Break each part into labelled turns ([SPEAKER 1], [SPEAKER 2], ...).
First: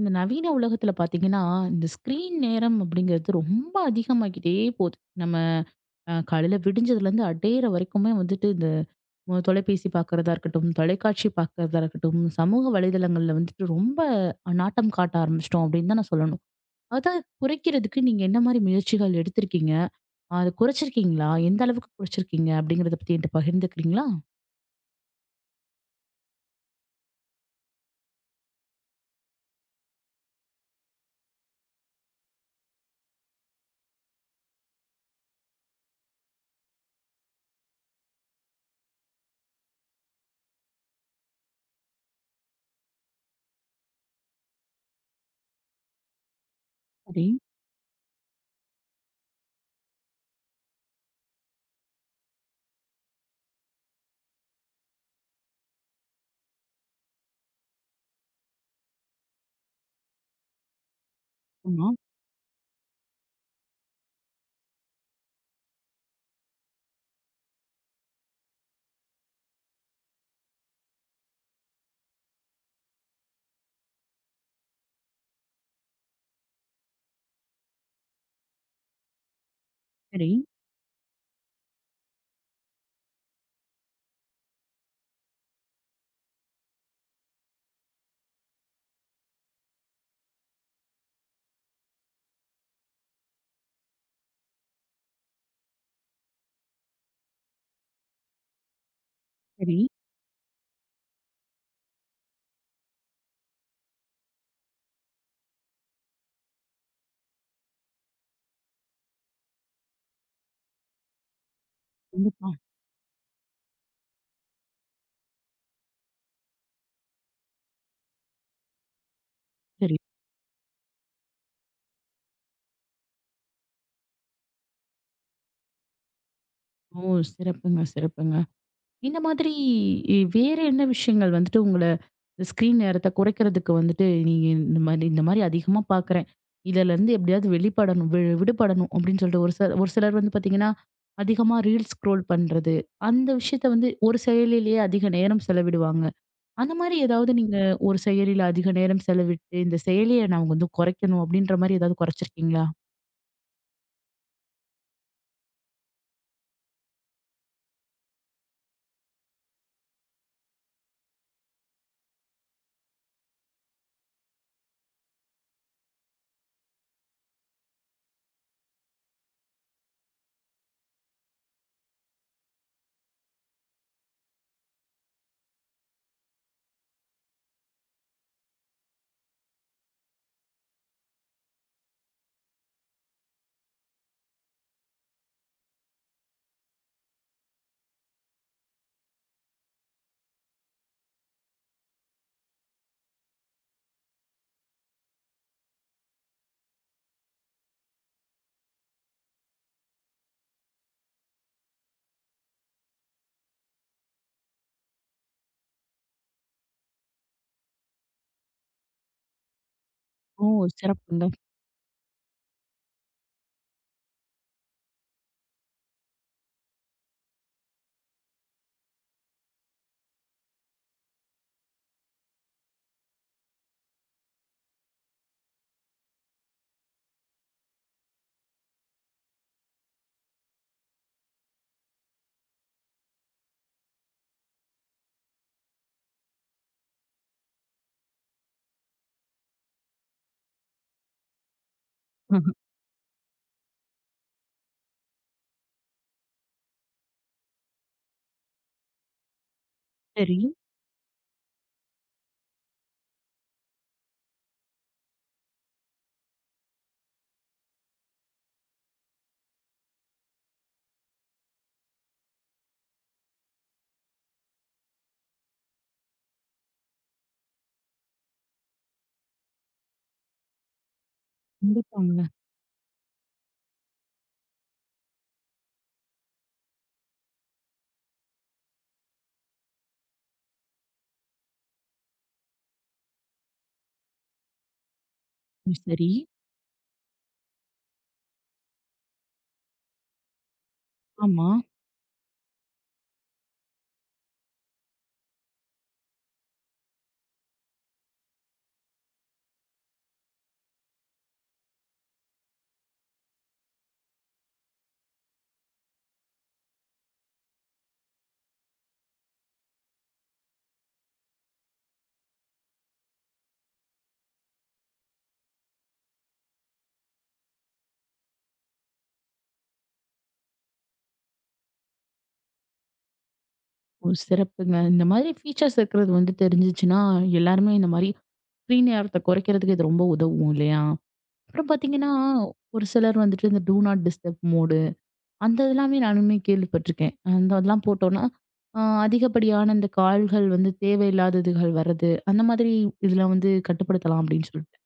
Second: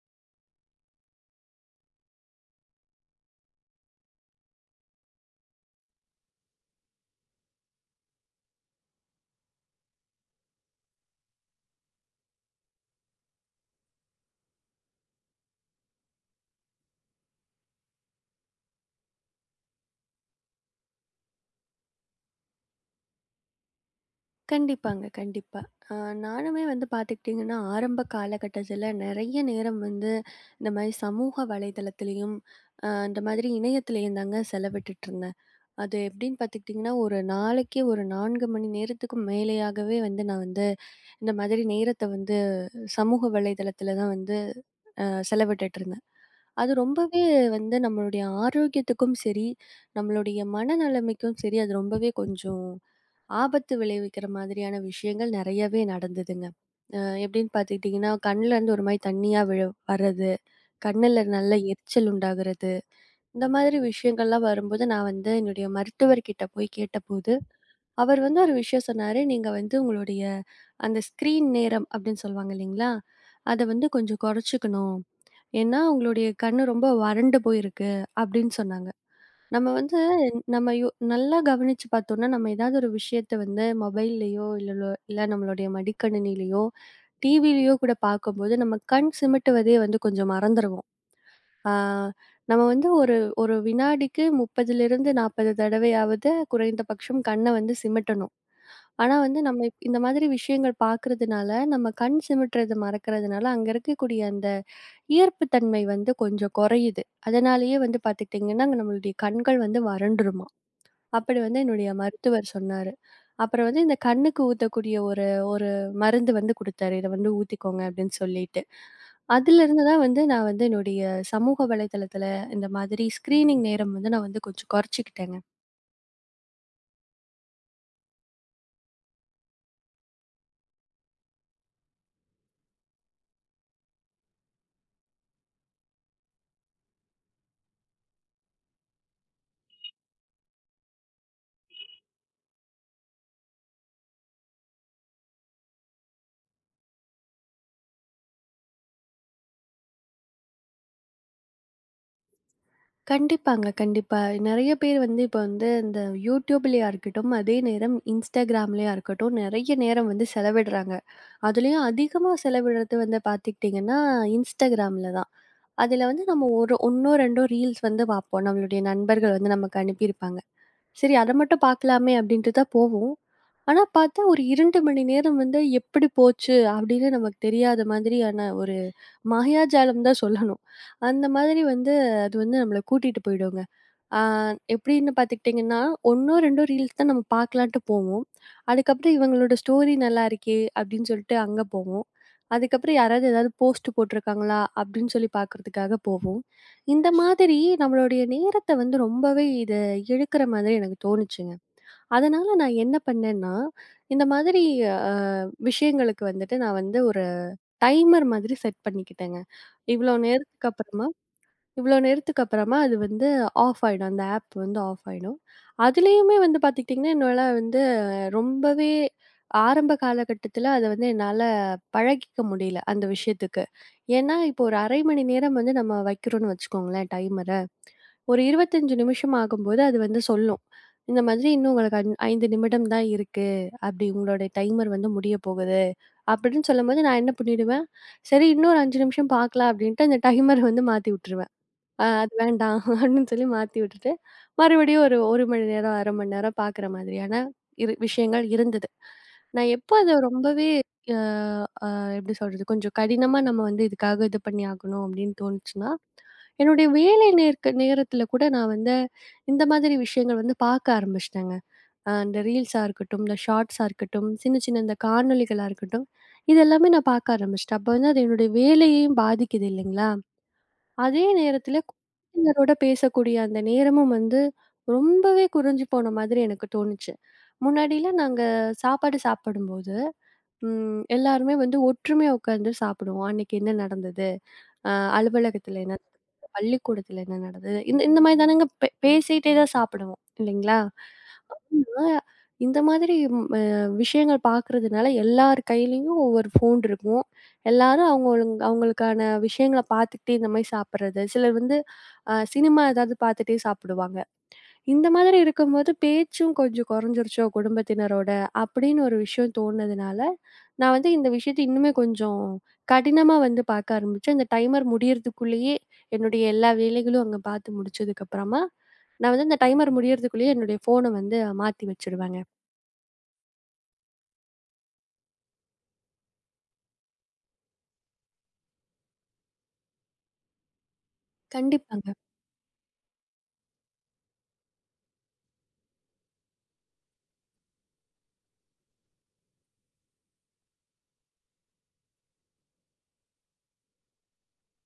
[SPEAKER 1] இந்த நவீன உலகத்துல பாத்தீங்கன்னா, இந்த ஸ்க்ரீன் நேரம் அப்படிங்கிறது ரொம்ப அதிகமாகிட்டே போது. நம்ம காலையில விடிஞ்சதுலேருந்து அடையிற வரைக்குமே வந்துட்டு, இந்த தொலைபேசி பாக்குறதா இருக்கட்டும், தொலைக்காட்சி பாக்குறதா இருக்கட்டும், சமூக வலைதளங்கள்ல வந்துட்டு ரொம்ப நாட்டம் காட்ட ஆரம்பிச்சிட்டோம் அப்படின்னு தான் நான் சொல்லணும். அத குறைக்கிறதுக்கு நீங்க என்ன மாரி முயற்சிகள் எடுத்திருக்கீங்க? அத குறைச்சிருக்கீங்களா? எந்த அளவுக்கு குறைச்சிருக்கீங்க? அப்படிங்கிறத பத்தி என்கிட்ட பகிர்ந்துக்கிறீங்களா?
[SPEAKER 2] கண்டிப்பாங்க, கண்டிப்பா. அ நானுமே வந்து பார்த்துக்கிட்டிங்கன்னா, ஆரம்ப காலகட்டத்தில நெறைய நேரம் வந்து இந்த மாரி சமூக வலைதளத்திலயும், இந்த மாதிரி இணையத்திலயும் தாங்க செலவிட்டுட்டுருந்தேன். அது எப்படின்னு பார்த்துக்கிட்டிங்கன்னா, ஒரு நாளைக்கே ஒரு 4 மணி நேரத்துக்கு மேலேயாகவே வந்து நான் வந்து இந்த மாதிரி நேரத்த வந்து சமூக வலைதளத்தில தான் வந்து அ செலவிட்டுட்டுருந்தேன். அது ரொம்பவே
[SPEAKER 1] சரி.
[SPEAKER 2] வந்து நம்மளுடைய ஆரோக்கியத்துக்கும் சரி, நம்மளுடைய மனநிலைமைக்கும் சரி, அது ரொம்பவே கொஞ்சம் ஆபத்து விளைவிக்கிற மாதிரியான விஷயங்கள் நெறையவே நடந்ததுங்க. அ எப்படின்னு பார்த்துக்கிட்டிங்கன்னா, கண்லேருந்து ஒரு மாரி தண்ணீயா விழ வர்றது, கண்ணுல நல்ல
[SPEAKER 1] ஆமா.
[SPEAKER 2] எரிச்சல் உண்டாகுறது, இந்த மாதிரி விஷயங்கள்லாம் வரும்போது நான் வந்து என்னுடைய மருத்துவர்கிட்ட போய் கேட்டபோது, அவர் வந்து ஒரு விஷயம் சொன்னாரு. "நீங்க வந்து உங்களுடைய அந்த ஸ்க்ரீன் நேரம்" அப்படின்னு சொல்லுவாங்க இல்லைங்களா? "அத வந்து கொஞ்சம் கொறைச்சுக்கணும். ஏன்னா, உங்களுடைய கண்ணு ரொம்ப வறண்டு போயிருக்கு" அப்படின்னு சொன்னாங்க. நம்ம வந்து
[SPEAKER 1] சரி,
[SPEAKER 2] நம்ம யோ நல்லா கவனிச்சு பார்த்தோம்னா, நம்ம ஏதாவது ஒரு விஷயத்த வந்து மொபைல்லயோ, இல்ல இல்ல நம்மளுடைய மடிக்கணினியிலயோ, டிவிலயோ கூட பார்க்கும்போது, நம்ம கண் சிமிட்டுவதே வந்து கொஞ்சம் மறந்துருவோம். ஆ நம்ம வந்து ஒரு ஒரு வினாடிக்கு 30லிருந்து 40 தடவையாவது குறைந்தபட்சம் கண்ண வந்து சிமிட்டணும். ஆனா வந்து நம்ம
[SPEAKER 1] சரி.
[SPEAKER 2] இந்த மாதிரி விஷயங்கள் பார்க்கறதுனால, நம்ம கண் சிமிட்டுறது மறக்கறதுனால, அங்க இருக்கக்கூடிய அந்த ஈர்ப்பு தன்மை வந்து கொஞ்சம் குறையுது. அதனாலேயே வந்து பார்த்துக்கிட்டிங்கன்னா, நம்மளுடைய கண்கள் வந்து வறண்டுரும். அப்படி வந்து என்னுடைய
[SPEAKER 1] கண்டிப்பா.
[SPEAKER 2] மருத்துவர் சொன்னாரு. அப்புறம் வந்து இந்த கண்ணுக்கு ஊத்தக்கூடிய ஒரு ஒரு மருந்து வந்து குடுத்தாரு. இத வந்து ஊத்திக்கோங்க அப்படின்னு சொல்லிட்டு. அதிலிருந்து
[SPEAKER 1] சரி.
[SPEAKER 2] தான் வந்து நான் வந்து என்னுடைய சமூக வலைதளத்தில இந்த மாதிரி ஸ்க்ரீனிங் நேரம் வந்து நான் வந்து கொஞ்சம் குறைச்சுக்கிட்டேங்க.
[SPEAKER 1] ஓ! சிறப்புங்க, சிறப்புங்க. இந்த மாதிரி வேற என்ன விஷயங்கள் வந்துட்டு உங்கள ஸ்க்ரீன் நேரத்த குறைக்கிறதுக்கு வந்துட்டு நீங்க இந்த மாரி அதிகமா பார்க்குறேன். இதுலருந்து எப்படியாவது வெளிப்படணும் விடுபடணும் அப்படின்னு சொல்லிட்டு ஒரு சிலர் வந்து பார்த்தீங்கன்னா, அதிகமா ரீல்ஸ் ஸ்க்ரோல் பண்றது. அந்த விஷயத்த வந்து ஒரு செயலிலேயே அதிக நேரம் செலவிடுவாங்க. அந்த மாரி ஏதாவது நீங்க ஒரு செயலில அதிக நேரம் செலவிட்டு, இந்த செயலிய நான் வந்து குறைக்கணும் அப்படின்ற மாரி ஏதாவது குறைச்சிருக்கீங்களா?
[SPEAKER 2] கண்டிப்பாங்க, கண்டிப்பா. நெறைய பேர் வந்து இப்ப வந்து இந்த YouTubeலயா இருக்கட்டும், அதே நேரம் Instagramலயா இருக்கட்டும், நெறைய நேரம் வந்து செலவிடுறாங்க. அதுலயும் அதிகமா செலவிடுறது வந்து பார்த்துக்கிட்டிங்கன்னா, Instagramல தான். அதுல வந்து நம்ம ஒரு 1ஓ 2ஓ ரீல்ஸ் வந்து பார்ப்போம். நம்மளுடைய நண்பர்கள் வந்து நமக்கு அனுப்பியிருப்பாங்க. சரி அத மட்டும் பார்க்கலாமே அப்படின்ட்டு தான் போவோம். ஆனா பார்த்தா, ஒரு 2 மணி நேரம் வந்து எப்படி போச்சு அப்படின்னு நமக்கு தெரியாத மாதிரியான ஒரு மஹியாஜாலம் தான் சொல்லணும். அந்த மாதிரி வந்து அது வந்து நம்மள கூட்டிட்டு போயிடுங்க. ஆ எப்படின்னு பார்த்துக்கிட்டிங்கன்னா, 1ஓ 2ஓ ரீல்ஸ் தான் நம்ம பார்க்கலான்ட்டு போவோம். அதுக்கப்புறம் இவங்களோட ஸ்டோரி நல்லா இருக்கே! அப்படின்னு சொல்லிட்டு அங்க போவோம். அதுக்கப்புறம் யாராவது ஏதாவது போஸ்ட் போட்டிருக்காங்களா? அப்படின்னு சொல்லி பார்க்கறதுக்காக போவோம். இந்த மாதிரி நம்மளுடைய நேரத்த வந்து ரொம்பவே இது இழுக்கிற மாதிரி எனக்கு தோணுச்சுங்க. அதனால நான் என்ன பண்ணேன்னா, இந்த மாதிரி அ விஷயங்களுக்கு வந்துட்டு நான் வந்து ஒரு டைமர் மாதிரி செட் பண்ணிக்கிட்டேங்க. இவ்ளோ
[SPEAKER 1] ஓ!
[SPEAKER 2] நேரத்துக்கு அப்புறமா
[SPEAKER 1] சிறப்புங்க.
[SPEAKER 2] இவ்ளோ நேரத்துக்கு அப்புறமா அது வந்து ஆஃப் ஆயிடும். அந்த ஆப் வந்து ஆஃப் ஆயிடும். அதுலயுமே வந்து பார்த்துக்கிட்டீங்கன்னா, என்னால வந்து ரொம்பவே ஆரம்ப காலகட்டத்தில அத வந்து என்னால பழகிக்க முடியல, அந்த விஷயத்துக்கு. ஏன்னா, இப்போ ஒரு 1/2 மணி நேரம் வந்து நம்ம வைக்கிறோம்னு வச்சுக்கோங்களேன் டைமர. ஒரு 25 நிமிஷம் ஆகும்போது அது வந்து சொல்லும். இந்த மாதிரி இன்னும் உங்களுக்கு 5 நிமிடம் தான் இருக்கு. அப்படி உங்களுடைய டைமர் வந்து முடியப் போகுது. அப்படின்னு சொல்லும்போது நான் என்ன பண்ணிடுவேன், சரி இன்னும் ஒரு 5 நிமிஷம் பார்க்கலாம் அப்படின்ட்டு அந்த டைமர் வந்து மாத்தி விட்டுருவேன். அது வேண்டாம் அப்படின்னு சொல்லி மாத்தி விட்டுட்டு, மறுபடியும் ஒரு 1 மணி நேரம், 1/2 மணி நேரம் பார்க்குற மாதிரியான இரு விஷயங்கள் இருந்தது. நான் எப்போ அத
[SPEAKER 1] சரி.
[SPEAKER 2] ரொம்பவே அ அ எப்படி சொல்றது? கொஞ்சம் கடினமா நம்ம வந்து இதுக்காக இது பண்ணி ஆகணும் அப்படின்னு தோணுச்சுன்னா, என்னுடைய வேலை நேர்க்க நேரத்தில கூட நான் வந்து இந்த மாதிரி விஷயங்கள் வந்து பார்க்க ஆரம்பிச்சுட்டேங்க. இந்த ரீல்ஸா இருக்கட்டும், இந்த ஷார்ட்ஸா இருக்கட்டும், சின்ன சின்ன இந்த காணொளிகளா இருக்கட்டும், இது எல்லாமே நான் பார்க்க ஆரம்பிச்சுட்டேன். அப்ப வந்து அது என்னுடைய வேலையையும் பாதிக்குது இல்லைங்களா? அதே நேரத்தில
[SPEAKER 1] கண்டிப்பாங்க.
[SPEAKER 2] குழந்தைகளோட பேசக்கூடிய அந்த நேரமும் வந்து ரொம்பவே குறைஞ்சு போன மாதிரி எனக்கு தோணுச்சு. முன்னாடிலாம் நாங்க சாப்பாடு சாப்பிடும்போது, எல்லாருமே வந்து ஒற்றுமையா உட்கார்ந்து சாப்பிடுவோம். அன்னைக்கு என்ன நடந்தது? அ
[SPEAKER 1] ம்,
[SPEAKER 2] அலுவலகத்தில என்ன
[SPEAKER 1] சரி.
[SPEAKER 2] நடந்தது? பள்ளிக்கூடத்தில என்ன நடந்தது? இந்த இந்த மாரி தானங்க பேசிட்டே தான் சாப்பிடுவோம் இல்லைங்களா?
[SPEAKER 1] ஆமா.
[SPEAKER 2] ஆனா, இந்த மாதிரி விஷயங்கள் பார்க்கறதுனால எல்லார் கையிலயும் ஒவ்வொரு ஃபோன் இருக்கும். எல்லாரும் அவங்களுக்கான விஷயங்கள பார்த்துக்கிட்டே இந்த மாரி சாப்பிடுறது. சிலர் வந்து சினிமா ஏதாவது பார்த்துட்டே சாப்பிடுவாங்க. இந்த மாதிரி இருக்கும்போது பேச்சும் கொஞ்சம் குறைஞ்சிருச்சோ குடும்பத்தினரோட அப்படின்னு ஒரு விஷயம் தோணுனதுனால நான் வந்து இந்த விஷயத்த இன்னுமே கொஞ்சம் கடினமா வந்து பார்க்க ஆரம்பிச்சேன். அந்த டைமர் முடியறதுக்குள்ளேயே என்னுடைய எல்லா வேலைகளும் அங்க பார்த்து முடிச்சதுக்கப்புறமா, நான் வந்து அந்த டைமர் முடியறதுக்குள்ளேயே என்னுடைய ஃபோன வந்து மாத்தி வச்சுடுவேங்க.
[SPEAKER 1] ஓ! சிறப்புங்க. இந்த மாதிரி ஃபீச்சர்ஸ் இருக்கிறது வந்து தெரிஞ்சுச்சுன்னா, எல்லாருமே இந்த மாரி ஃப்ரீ நேரத்த குறைக்கிறதுக்கு இது ரொம்ப உதவும் இல்லையா? அப்புறம்
[SPEAKER 2] கண்டிப்பாங்க.
[SPEAKER 1] பார்த்தீங்கன்னா, ஒரு சிலர் வந்துட்டு இந்த டூ நாட் டிஸ்டர்ப் மோடு அந்த இதெல்லாமே நானுமே கேள்விப்பட்டிருக்கேன். அந்த அதெல்லாம் போட்டோம்னா, அ அதிகப்படியான இந்த கால்கள் வந்து தேவையில்லாததுகள் வர்றது, அந்த மாதிரி இதெல்லாம் வந்து கட்டுப்படுத்தலாம் அப்படின்னு சொல்லிட்டு.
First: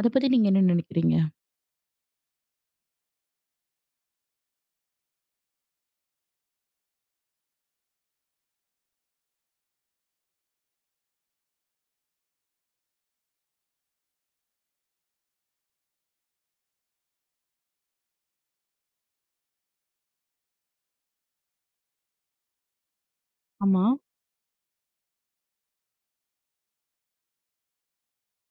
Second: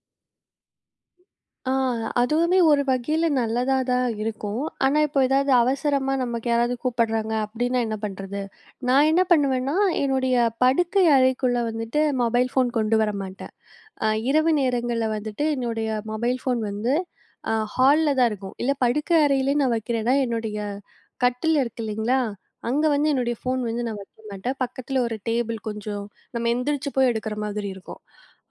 [SPEAKER 1] அத பத்தி நீங்க என்ன நினைக்கிறீங்க?
[SPEAKER 2] ஆ அதுவுமே ஒரு வகையில நல்லதா தான் இருக்கும். ஆனா, இப்போ ஏதாவது அவசரமா நமக்கு யாராவது கூப்பிடுறாங்க அப்படின்னா என்ன பண்றது? நான் என்ன பண்ணுவேன்னா, என்னுடைய படுக்கை அறைக்குள்ள வந்துட்டு மொபைல் ஃபோன் கொண்டு வர மாட்டேன். இரவு நேரங்கள்ல வந்துட்டு என்னுடைய மொபைல் ஃபோன் வந்து ஹால்ல தான் இருக்கும். இல்ல படுக்கை அறையிலே நான் வைக்கிறேன்னா, என்னுடைய கட்டில் இருக்கு இல்லைங்களா? அங்க வந்து என்னுடைய ஃபோன் வந்து
[SPEAKER 1] ஆமா.
[SPEAKER 2] நான் வைக்க மாட்டேன். பக்கத்துல ஒரு டேபிள் கொஞ்சம் நம்ம எந்திரிச்சு போய் எடுக்கிற மாதிரி இருக்கும்.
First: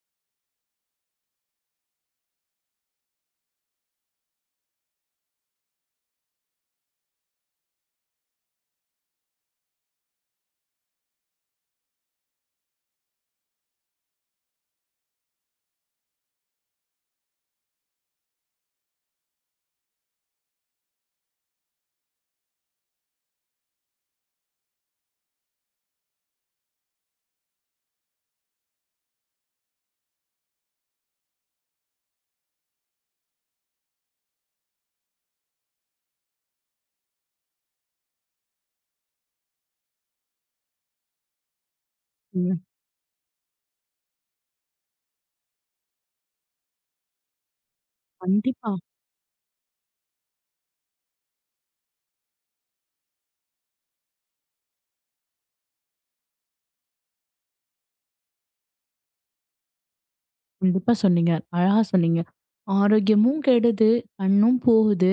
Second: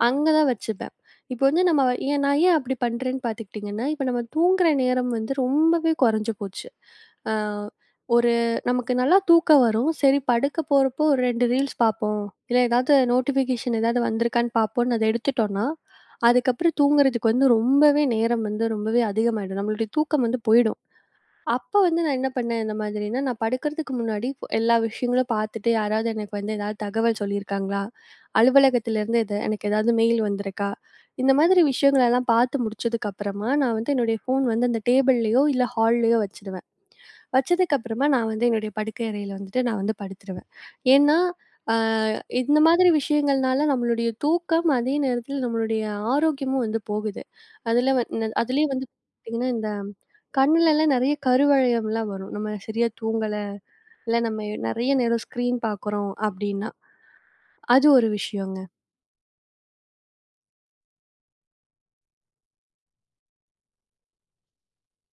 [SPEAKER 2] அங்க தான் வச்சுப்பேன். இப்போ வந்து நம்ம ஏன் அப்படி பண்றேன்னு பார்த்துக்கிட்டிங்கன்னா, இப்போ நம்ம தூங்குற நேரம் வந்து ரொம்பவே குறைஞ்சு போச்சு. அ ஒரு நமக்கு நல்லா தூக்கம் வரும். சரி படுக்க போறப்போ ஒரு 2 ரீல்ஸ் பார்ப்போம். இல்ல ஏதாவது நோட்டிஃபிகேஷன் ஏதாவது வந்திருக்கான்னு பார்ப்போம்னு அத எடுத்துட்டோம்னா, அதுக்கப்புறம் தூங்குறதுக்கு வந்து ரொம்பவே நேரம் வந்து ரொம்பவே அதிகமாயிடும். நம்மளுடைய தூக்கம் வந்து போயிடும். அப்ப வந்து நான் என்ன பண்ணேன் இந்த மாதிரின்னா, நான் படுக்கிறதுக்கு முன்னாடி எல்லா விஷயங்களும் பார்த்துட்டு யாராவது எனக்கு வந்து ஏதாவது தகவல் சொல்லியிருக்காங்களா? அலுவலகத்திலேருந்து எது எனக்கு ஏதாவது மெயில் வந்திருக்கா? இந்த மாதிரி விஷயங்களெல்லாம் பார்த்து முடிச்சதுக்கு அப்புறமா, நான் வந்து என்னுடைய ஃபோன் வந்து அந்த டேபிள்லயோ, இல்ல ஹால்லயோ வச்சிடுவேன். வச்சதுக்கு அப்புறமா நான் வந்து என்னுடைய படுக்கை அறையில வந்துட்டு நான் வந்து படுத்துருவேன். ஏன்னா, அ இந்த
[SPEAKER 1] ம்.
[SPEAKER 2] மாதிரி விஷயங்கள்னால நம்மளுடைய தூக்கம், அதே நேரத்தில நம்மளுடைய ஆரோக்கியமும் வந்து போகுது. அதுல வ அதுலயும்
[SPEAKER 1] கண்டிப்பா.
[SPEAKER 2] வந்து பார்த்தீங்கன்னா, இந்த கண்ணுலலாம் நெறைய கருவளையம்லாம் வரும். நம்ம சரியா தூங்கல, இல்ல நம்ம நெறைய நேரம் ஸ்க்ரீன் பார்க்குறோம் அப்டின்னா. அது ஒரு விஷயங்க.
[SPEAKER 1] கண்டிப்பா சொன்னீங்க. அழகா சொன்னீங்க. ஆரோக்கியமும் கெடுது, கண்ணும் போகுது.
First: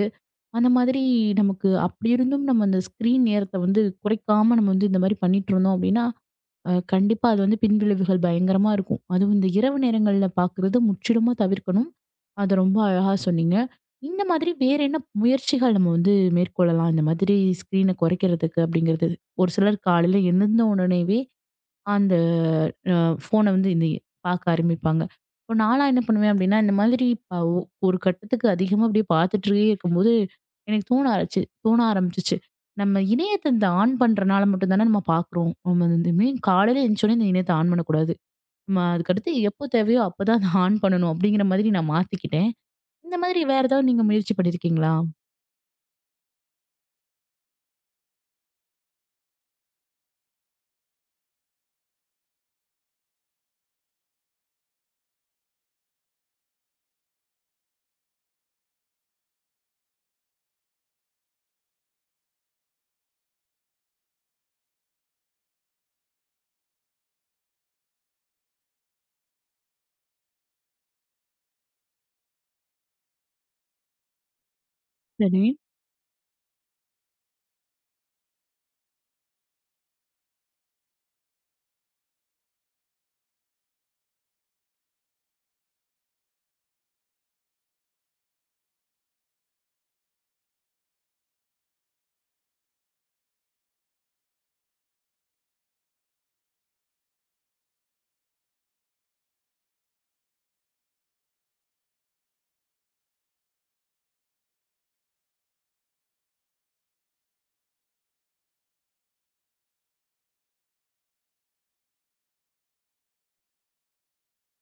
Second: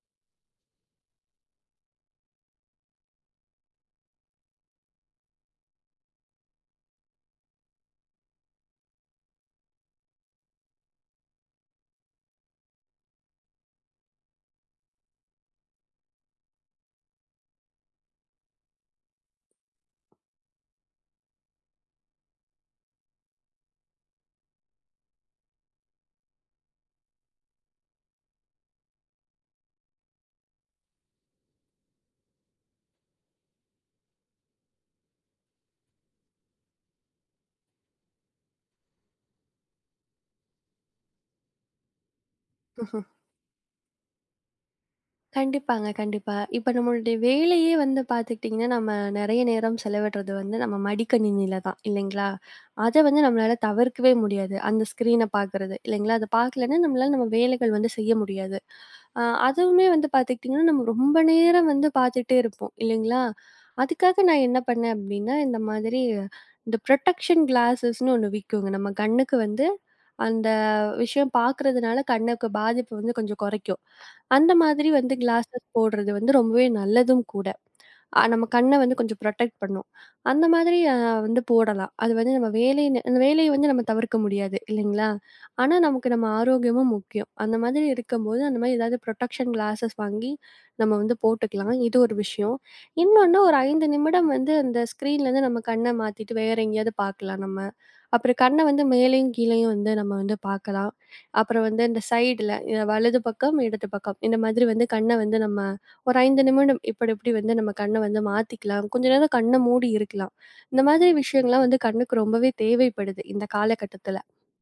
[SPEAKER 1] அந்த மாதிரி நமக்கு அப்படி இருந்தும் நம்ம அந்த ஸ்க்ரீன் நேரத்த வந்து குறைக்காம நம்ம வந்து இந்த மாதிரி பண்ணிட்டு இருந்தோம் அப்படின்னா, கண்டிப்பா அது வந்து பின்விளைவுகள் பயங்கரமா இருக்கும். அதுவும் இந்த இரவு நேரங்கள்ல பார்க்குறது முற்றிலுமா தவிர்க்கணும். அது ரொம்ப அழகா சொன்னீங்க. இந்த மாதிரி வேற என்ன முயற்சிகள் நம்ம வந்து மேற்கொள்ளலாம்? இந்த மாதிரி ஸ்க்ரீன குறைக்கிறதுக்கு அப்படிங்கிறது. ஒரு சிலர் காலையில எழுந்த உடனேவே அந்த அ ஃபோன வந்து இந்த பார்க்க ஆரம்பிப்பாங்க. இப்போ நான்லாம் என்ன பண்ணுவேன் அப்படின்னா, இந்த மாதிரி ப ஒ ஒரு கட்டத்துக்கு அதிகமா அப்படியே பார்த்துட்டே இருக்கும்போது, எனக்கு தோண ஆரம்பிச்சுச்சு. நம்ம இணையத்த இந்த ஆன் பண்றனால மட்டும் தானே நம்ம பார்க்குறோம். நம்ம வந்து இனிமே காலையில எந்திரிச்சோனே இந்த இணையத்த ஆன் பண்ணக்கூடாது. நம்ம அதுக்கடுத்து எப்போ தேவையோ அப்பதான் அத ஆன் பண்ணணும் அப்படிங்கிற மாதிரி நான் மாத்திக்கிட்டேன். இந்த மாதிரி வேற ஏதாவது நீங்க முயற்சி பண்ணியிருக்கீங்களா?
[SPEAKER 2] கண்டிப்பாங்க, கண்டிப்பா. இப்ப நம்மளுடைய வேலையே வந்து பார்த்துக்கிட்டிங்கன்னா, நம்ம நெறைய நேரம் செலவிடுறது வந்து நம்ம மடிக்கணினியில தான் இல்லைங்களா? அத வந்து நம்மளால தவிர்க்கவே முடியாது. அந்த ஸ்க்ரீன பார்க்குறது இல்லைங்களா? அத பார்க்கலன்னா நம்மளால நம்ம வேலைகள் வந்து செய்ய முடியாது. அ அதுவுமே வந்து பார்த்துக்கிட்டிங்கன்னா, நம்ம ரொம்ப நேரம் வந்து பார்த்துட்டே இருப்போம் இல்லைங்களா? அதுக்காக நான் என்ன பண்ணேன் அப்டின்னா, இந்த மாதிரி இந்த புரொடெக்ஷன் கிளாஸஸ்ன்னு ஒண்ணு விக்குங்க. நம்ம கண்ணுக்கு வந்து அந்த விஷயம் பார்க்குறதுனால கண்ணுக்கு பாதிப்பு வந்து கொஞ்சம் குறைக்கும். அந்த மாதிரி வந்து
[SPEAKER 1] சரி.
[SPEAKER 2] கிளாஸஸ் போடுறது வந்து ரொம்பவே நல்லதும் கூட. நம்ம கண்ண வந்து கொஞ்சம் புரொடெக்ட் பண்ணும். அந்த மாதிரி வந்து போடலாம். அது வந்து நம்ம வேலை நே அந்த வேலைய வந்து நம்ம தவிர்க்க முடியாது இல்லைங்களா? ஆனா, நமக்கு நம்ம ஆரோக்கியமும் முக்கியம். அந்த மாதிரி இருக்கும்போது, அந்த மாதிரி ஏதாவது புரொடெக்ஷன் கிளாஸஸ் வாங்கி நம்ம வந்து போட்டுக்கலாம். இது ஒரு விஷயம். இன்னொன்னு ஒரு 5 நிமிடம் வந்து அந்த ஸ்க்ரீன்லேருந்து நம்ம கண்ண மாத்திட்டு வேற எங்கேயாவது பார்க்கலாம் நம்ம. அப்புறம் கண்ண வந்து மேலேயும் கீழேயும் வந்து நம்ம வந்து பார்க்கலாம். அப்புறம் வந்து இந்த சைடுல வலது பக்கம், இடது பக்கம் இந்த மாதிரி வந்து கண்ண வந்து நம்ம ஒரு 5 நிமிடம் இப்படி இப்படி வந்து நம்ம கண்ண வந்து மாத்திக்கலாம். கொஞ்ச நேரம் கண்ண மூடி இருக்கலாம். இந்த மாதிரி விஷயங்கள்லாம் வந்து கண்ணுக்கு ரொம்பவே தேவைப்படுது இந்த காலகட்டத்தில.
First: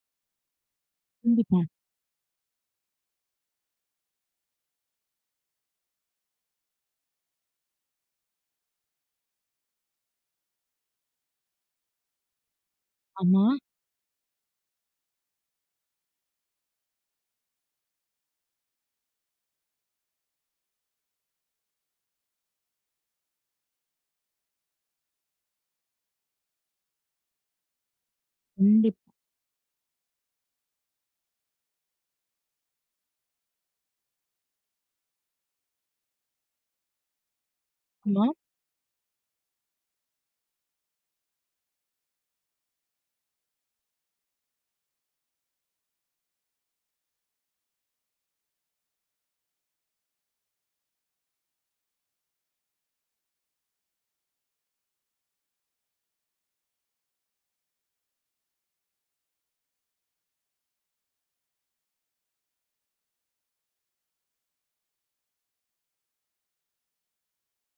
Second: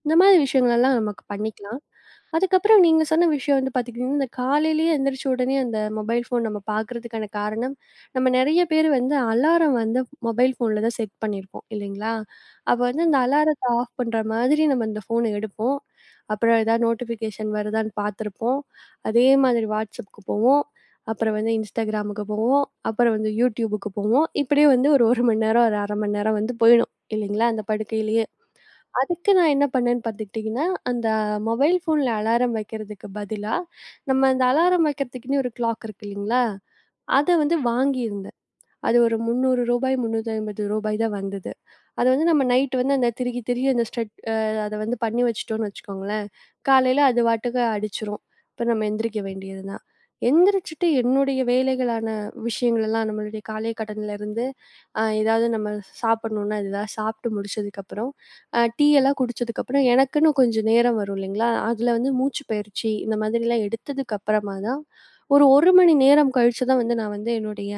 [SPEAKER 2] இந்த மாதிரி விஷயங்களெல்லாம் நமக்கு
[SPEAKER 1] கண்டிப்பா.
[SPEAKER 2] பண்ணிக்கலாம். அதுக்கப்புறம் நீங்க சொன்ன விஷயம் வந்து பார்த்துக்கிட்டிங்கன்னா, இந்த காலையிலேயே எந்திரிச்ச உடனே அந்த மொபைல் ஃபோன் நம்ம பார்க்குறதுக்கான காரணம், நம்ம நெறைய பேர் வந்து அலாரம் வந்து மொபைல் ஃபோன்ல தான் செட் பண்ணியிருப்போம் இல்லைங்களா? அப்போ வந்து அந்த
[SPEAKER 1] ஆமா.
[SPEAKER 2] அலாரத்த ஆஃப் பண்ற மாதிரி நம்ம இந்த ஃபோன எடுப்போம். அப்புறம் ஏதாவது நோட்டிஃபிகேஷன் வருதான்னு பார்த்துருப்போம். அதே மாதிரி வாட்ஸ்அப்க்கு போவோம். அப்புறம் வந்து இன்ஸ்டாகிராமுக்கு போவோம். அப்புறம் வந்து யூடியூபுக்கு போவோம். இப்படியே வந்து ஒரு 1 மணி நேரம், ஒரு 1/2 மணி நேரம் வந்து போயிடும் இல்லைங்களா? அந்த படுக்கையிலேயே
[SPEAKER 1] கண்டிப்பா.
[SPEAKER 2] அதுக்கு நான் என்ன பண்ணேன்னு பார்த்துக்கிட்டிங்கன்னா, அந்த மொபைல் ஃபோன்ல அலாரம் வைக்கிறதுக்கு பதிலா, நம்ம அந்த அலாரம் வைக்கிறதுக்குன்னே ஒரு கிளாக் இருக்கு இல்லைங்களா? அத வந்து
[SPEAKER 1] ஆமா.
[SPEAKER 2] வாங்கியிருந்தேன். அது ஒரு ரூ. 300 ரூ. 350 தான் வந்தது. அத வந்து நம்ம நைட் வந்து அந்த திருகி திருகி அந்த ஸ்டட் அ அத வந்து பண்ணி வச்சுட்டோம்னு வச்சுக்கோங்களேன், காலையில அது பாட்டுக்கு அடிச்சுரும். அப்ப நம்ம எந்திரிக்க வேண்டியது தான். எந்திரிச்சுட்டு என்னுடைய வேலைகளான விஷயங்கள் எல்லாம் நம்மளுடைய காலை கடன்லருந்து ஏதாவது நம்ம சாப்பிடணும்னா, இதெல்லாம் சாப்பிட்டு முடிச்சதுக்கப்புறம், டீ எல்லாம் குடிச்சதுக்கப்புறம் எனக்குன்னு கொஞ்சம் நேரம் வரும் இல்லைங்களா? அதுல வந்து மூச்சு பயிற்சி இந்த மாதிரிலாம் எடுத்ததுக்கு அப்புறமா தான், ஒரு 1 மணி நேரம் கழிச்சு தான் வந்து நான் வந்து என்னுடைய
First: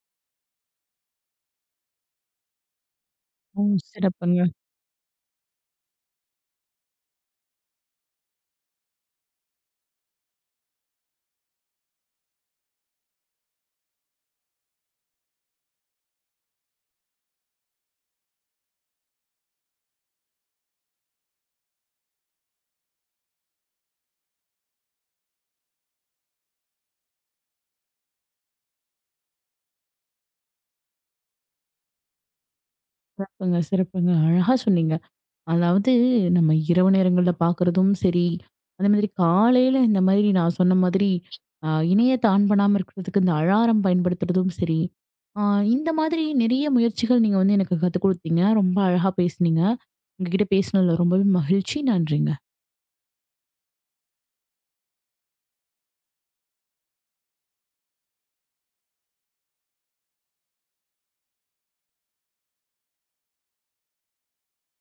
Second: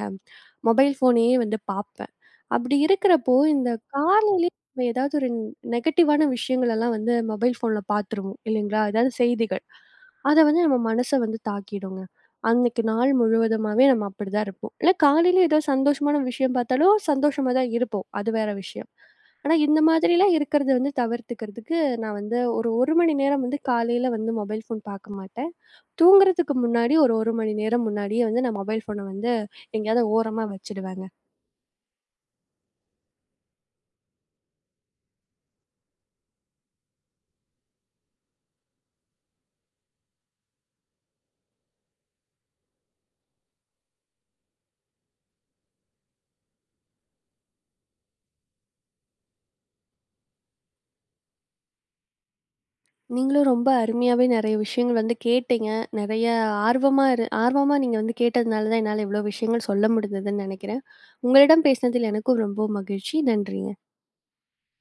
[SPEAKER 2] மொபைல் ஃபோனையே வந்து பார்ப்பேன். அப்படி இருக்கிறப்போ,
[SPEAKER 1] ஓ!
[SPEAKER 2] இந்த
[SPEAKER 1] சிறப்புங்க,
[SPEAKER 2] காலையிலே நம்ம ஏதாவது ஒரு நெகட்டிவான விஷயங்களெல்லாம் வந்து மொபைல் ஃபோன்ல பார்த்துருவோம் இல்லைங்களா? ஏதாவது செய்திகள். அத வந்து நம்ம மனச வந்து தாக்கிடுங்க. அன்னைக்கு நாள் முழுவதுமாவே நம்ம அப்படிதான் இருப்போம். இல்ல காலையில ஏதோ சந்தோஷமான விஷயம் பார்த்தாலும் சந்தோஷமா தான் இருப்போம். அது வேற விஷயம். ஆனா, இந்த மாதிரிலாம் இருக்கிறத வந்து தவிர்த்துக்கிறதுக்கு நான் வந்து ஒரு 1 மணி நேரம் வந்து காலையில வந்து மொபைல் ஃபோன் பார்க்க மாட்டேன். தூங்குறதுக்கு முன்னாடி ஒரு 1 மணி நேரம் முன்னாடியே வந்து நான் மொபைல் ஃபோன வந்து எங்கேயாவது ஓரமா வச்சுடுவேங்க.
[SPEAKER 1] சிறப்புங்க, சிறப்புங்க. அழகா சொன்னீங்க. அதாவது நம்ம இரவு நேரங்கள்ல பார்க்குறதும் சரி, அதே மாதிரி காலையில இந்த மாதிரி நான் சொன்ன மாதிரி இணைய ஆன் பண்ணாம இருக்கிறதுக்கு இந்த அலாரம் பயன்படுத்துறதும் சரி, அ இந்த மாதிரி நிறைய முயற்சிகள் நீங்க வந்து எனக்கு கத்துக் குடுத்தீங்க. ரொம்ப அழகா பேசுனீங்க. உங்ககிட்ட பேசினதுல ரொம்பவே மகிழ்ச்சி. நன்றிங்க.
[SPEAKER 2] நீங்களும் ரொம்ப அருமையாவே நெறைய விஷயங்கள் வந்து கேட்டீங்க. நெறைய ஆர்வமா நீங்க வந்து கேட்டதுனால தான் என்னால இவ்ளோ விஷயங்கள் சொல்ல முடிந்ததுன்னு நெனைக்கிறேன். உங்களிடம் பேசினதில் எனக்கும் ரொம்ப மகிழ்ச்சி. நன்றிங்க.